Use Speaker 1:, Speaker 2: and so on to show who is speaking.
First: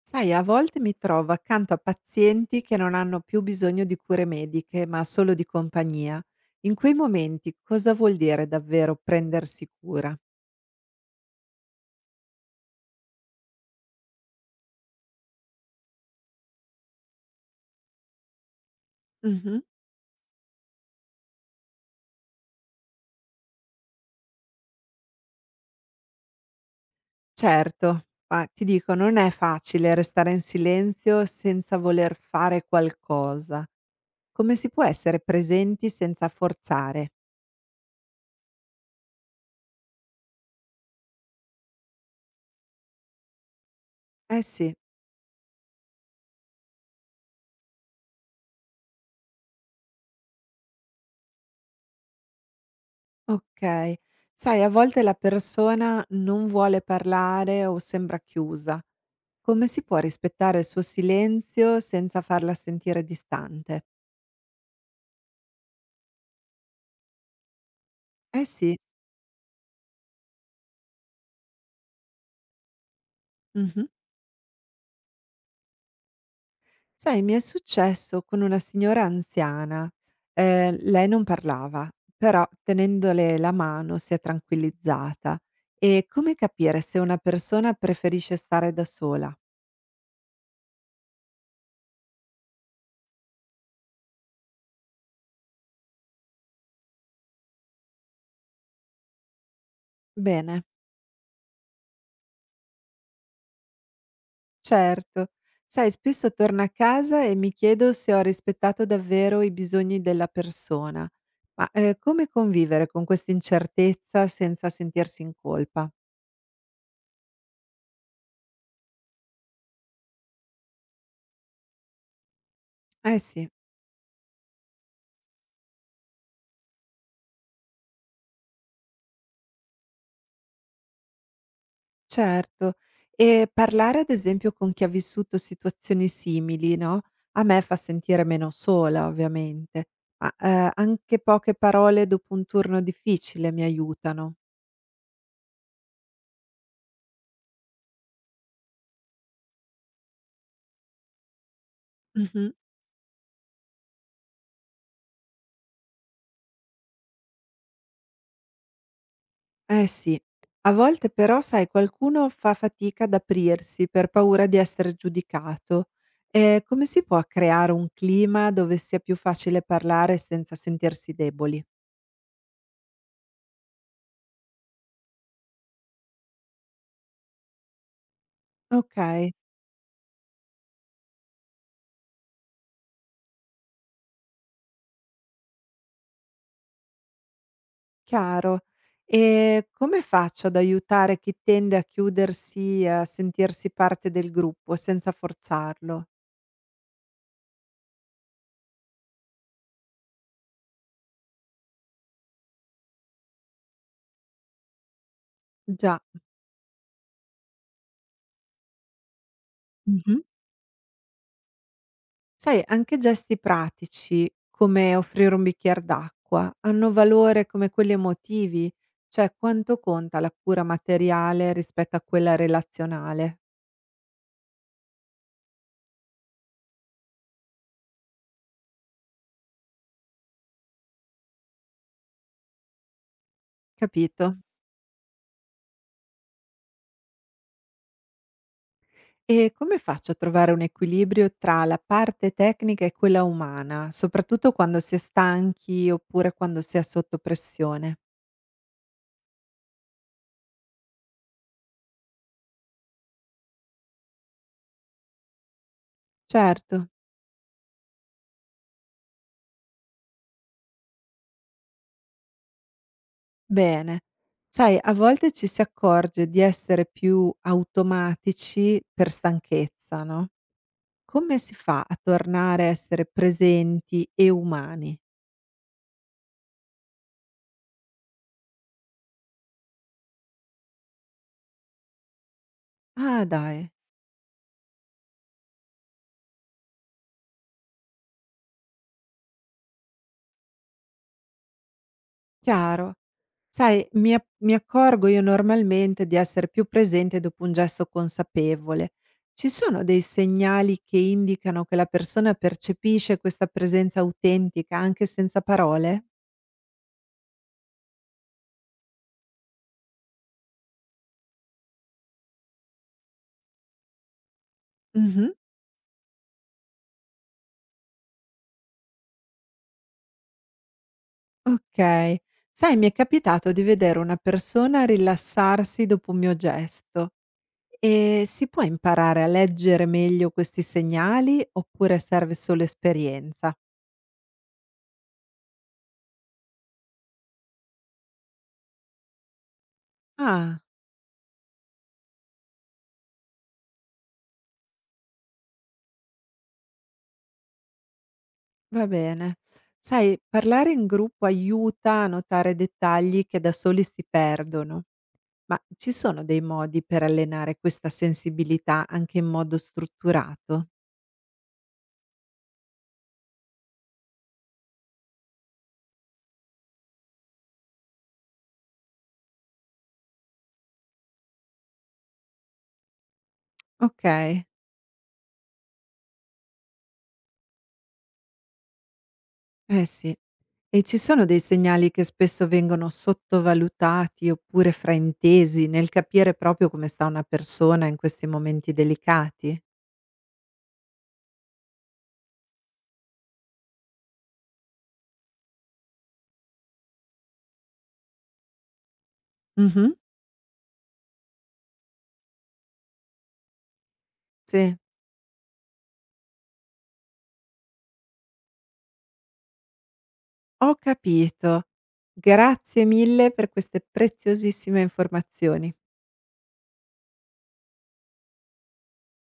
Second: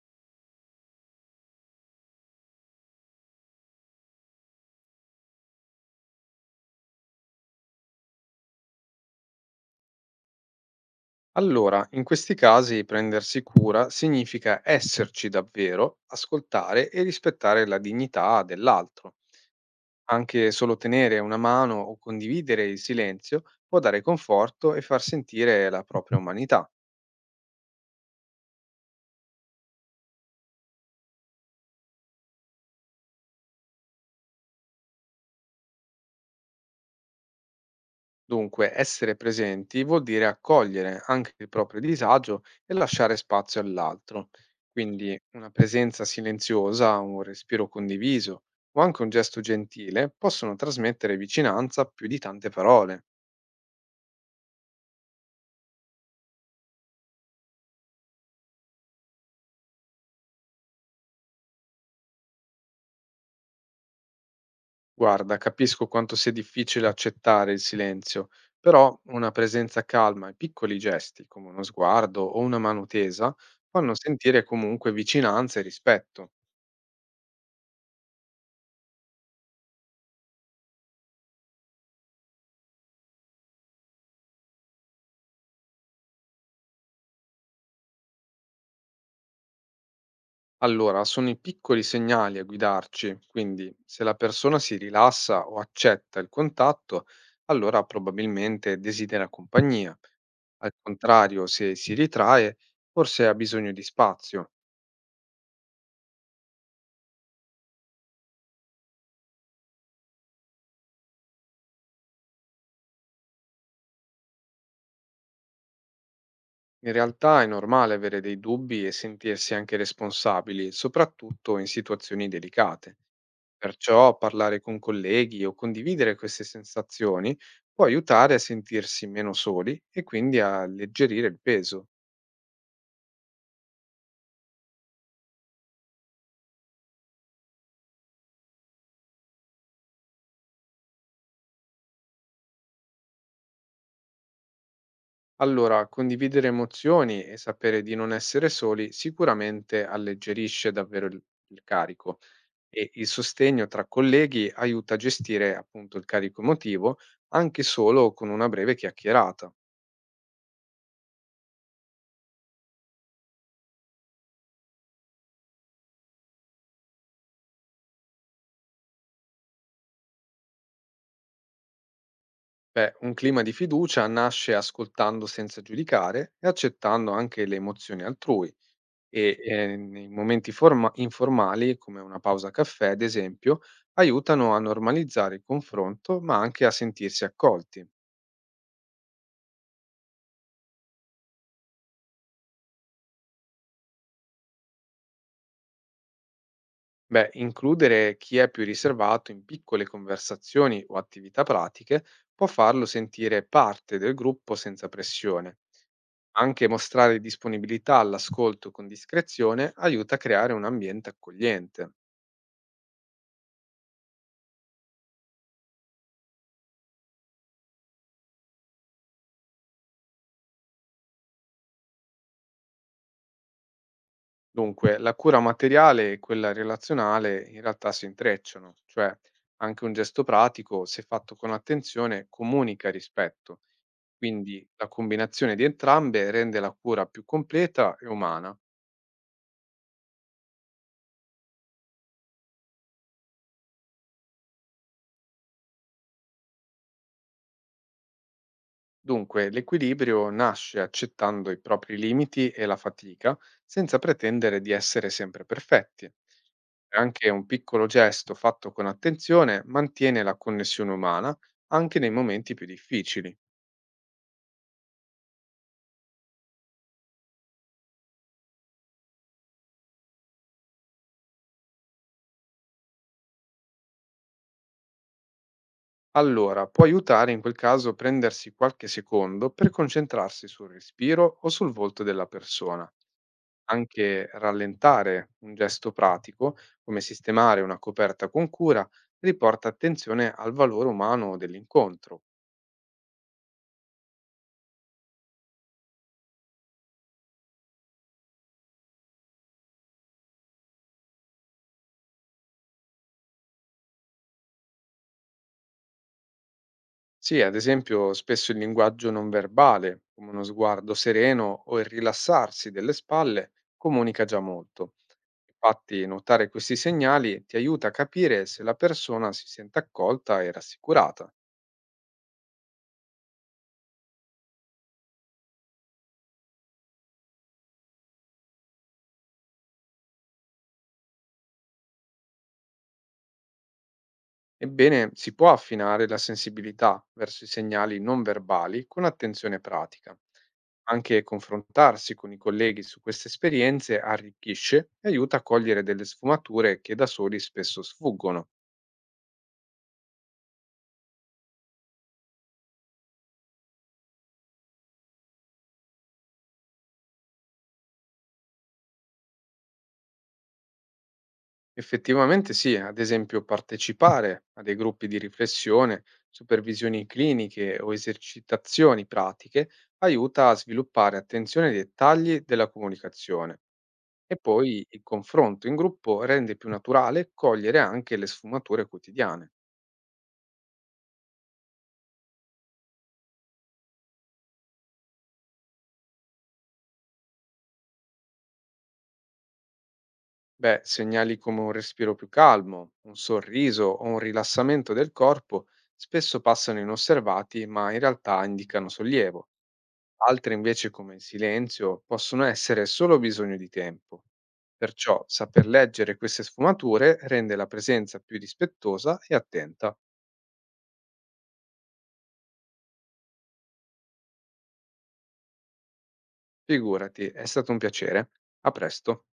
Speaker 1: Sai, a volte mi trovo accanto a pazienti che non hanno più bisogno di cure mediche, ma solo di compagnia. In quei momenti cosa vuol dire davvero prendersi cura?
Speaker 2: Allora, in questi casi prendersi cura significa esserci davvero, ascoltare e rispettare la dignità dell'altro.
Speaker 1: Mhm.
Speaker 2: Anche solo tenere una mano o condividere il silenzio può dare conforto e far sentire la propria umanità.
Speaker 1: Certo, ma ti dico, non è facile restare in silenzio senza voler fare qualcosa. Come si può essere presenti senza forzare?
Speaker 2: Dunque, essere presenti vuol dire accogliere anche il proprio disagio e lasciare spazio all'altro.
Speaker 1: Eh sì,
Speaker 2: Quindi una presenza silenziosa, un respiro condiviso o anche un gesto gentile possono trasmettere vicinanza più di tante parole.
Speaker 1: ok. Sai, a volte la persona non vuole parlare o sembra chiusa. Come si può rispettare il suo silenzio senza farla sentire distante?
Speaker 2: Guarda, capisco quanto sia difficile accettare il silenzio,
Speaker 1: Eh sì,
Speaker 2: però una presenza calma e piccoli gesti, come uno sguardo o una mano tesa,
Speaker 1: mh-mh.
Speaker 2: fanno sentire comunque vicinanza e rispetto.
Speaker 1: Sai, mi è successo con una signora anziana, lei non parlava, però tenendole la mano si è tranquillizzata. E come capire se una persona preferisce stare da sola?
Speaker 2: Allora, sono i piccoli segnali a guidarci, quindi se la persona si rilassa o accetta il contatto, allora probabilmente desidera compagnia.
Speaker 1: Bene.
Speaker 2: Al contrario, se si ritrae, forse ha bisogno di spazio.
Speaker 1: Certo. Sai, spesso torno a casa e mi chiedo se ho rispettato davvero i bisogni della persona. Ma come convivere con questa incertezza senza sentirsi in colpa?
Speaker 2: In realtà è normale avere dei dubbi e sentirsi anche responsabili, soprattutto in situazioni delicate.
Speaker 1: Eh sì,
Speaker 2: Perciò parlare con colleghi o condividere queste sensazioni può aiutare a sentirsi meno soli e quindi a alleggerire il peso.
Speaker 1: certo. E parlare ad esempio con chi ha vissuto situazioni simili, no? A me fa sentire meno sola, ovviamente, ma anche poche parole dopo un turno difficile mi aiutano.
Speaker 2: Allora, condividere emozioni e sapere di non essere soli sicuramente alleggerisce davvero il carico
Speaker 1: Mhm.
Speaker 2: e il sostegno tra colleghi aiuta a gestire appunto il carico emotivo anche solo con una breve chiacchierata.
Speaker 1: Eh sì. A volte però, sai, qualcuno fa fatica ad aprirsi per paura di essere giudicato. Come si può creare un clima dove sia più facile parlare senza sentirsi deboli?
Speaker 2: Beh, un clima di fiducia nasce ascoltando senza giudicare e accettando anche le emozioni altrui
Speaker 1: Okay,
Speaker 2: e nei momenti informali, come una pausa caffè, ad esempio, aiutano a normalizzare il confronto, ma anche a sentirsi accolti.
Speaker 1: chiaro. Come faccio ad aiutare chi tende a chiudersi e a sentirsi parte del gruppo senza forzarlo?
Speaker 2: Beh, includere chi è più riservato in piccole conversazioni o attività pratiche può farlo sentire parte del gruppo senza pressione.
Speaker 1: Già.
Speaker 2: Anche mostrare disponibilità all'ascolto con discrezione aiuta a
Speaker 1: Mh-mh.
Speaker 2: creare un ambiente accogliente.
Speaker 1: Sai, anche gesti pratici, come offrire un bicchier d'acqua, hanno valore come quelli emotivi, cioè quanto conta la cura materiale rispetto a quella relazionale,
Speaker 2: Dunque, la cura materiale e quella relazionale in realtà si intrecciano, cioè anche un gesto pratico, se fatto con attenzione, comunica rispetto.
Speaker 1: capito?
Speaker 2: Quindi la combinazione di entrambe rende la cura più completa e umana.
Speaker 1: E come faccio a trovare un equilibrio tra la parte tecnica e quella umana, soprattutto quando si è stanchi oppure quando si è sotto pressione?
Speaker 2: Dunque, l'equilibrio nasce accettando i propri limiti e la fatica, senza pretendere di essere sempre perfetti.
Speaker 1: Certo,
Speaker 2: Anche un piccolo gesto fatto con attenzione mantiene la connessione umana anche nei momenti più difficili.
Speaker 1: bene. Sai, a volte ci si accorge di essere più automatici per stanchezza, no? Come si fa a tornare a essere presenti e umani?
Speaker 2: Allora, può aiutare in quel caso prendersi qualche secondo per concentrarsi sul respiro o sul volto della persona.
Speaker 1: Ah dai,
Speaker 2: Anche rallentare un gesto pratico, come sistemare una coperta con cura, riporta attenzione al valore umano dell'incontro.
Speaker 1: chiaro. Sai, mi accorgo io normalmente di essere più presente dopo un gesto consapevole. Ci sono dei segnali che indicano che la persona percepisce questa presenza autentica anche senza parole?
Speaker 2: Sì, ad esempio, spesso il linguaggio non verbale, come uno sguardo sereno o il rilassarsi delle spalle, comunica già molto.
Speaker 1: Mh-mh,
Speaker 2: Infatti, notare questi segnali ti aiuta a capire se la persona si sente accolta e rassicurata.
Speaker 1: okay. Sai, mi è capitato di vedere una persona rilassarsi dopo un mio gesto. E si può imparare a leggere meglio questi segnali oppure serve solo esperienza?
Speaker 2: Ebbene, si può affinare la sensibilità verso i segnali non verbali con attenzione pratica.
Speaker 1: Ah,
Speaker 2: Anche confrontarsi con i colleghi su queste esperienze arricchisce e aiuta a cogliere delle sfumature che da soli spesso sfuggono.
Speaker 1: va bene. Sai, parlare in gruppo aiuta a notare dettagli che da soli si perdono, ma ci sono dei modi per allenare questa sensibilità anche in modo strutturato?
Speaker 2: Effettivamente sì, ad esempio partecipare a dei gruppi di riflessione, supervisioni cliniche o esercitazioni pratiche aiuta a sviluppare attenzione ai dettagli della comunicazione
Speaker 1: Ok,
Speaker 2: e poi il confronto in gruppo rende più naturale cogliere anche le sfumature quotidiane.
Speaker 1: eh sì. E ci sono dei segnali che spesso vengono sottovalutati oppure fraintesi nel capire proprio come sta una persona in questi momenti delicati?
Speaker 2: Beh, segnali come un respiro più calmo, un sorriso o un rilassamento del corpo spesso passano inosservati ma in realtà indicano sollievo.
Speaker 1: Mh-mh.
Speaker 2: Altre invece, come il silenzio, possono essere solo bisogno di tempo.
Speaker 1: Sì.
Speaker 2: Perciò saper leggere queste sfumature rende la presenza più rispettosa e attenta.
Speaker 1: Ho capito. Grazie mille per queste preziosissime informazioni.
Speaker 2: Figurati, è stato un piacere. A presto.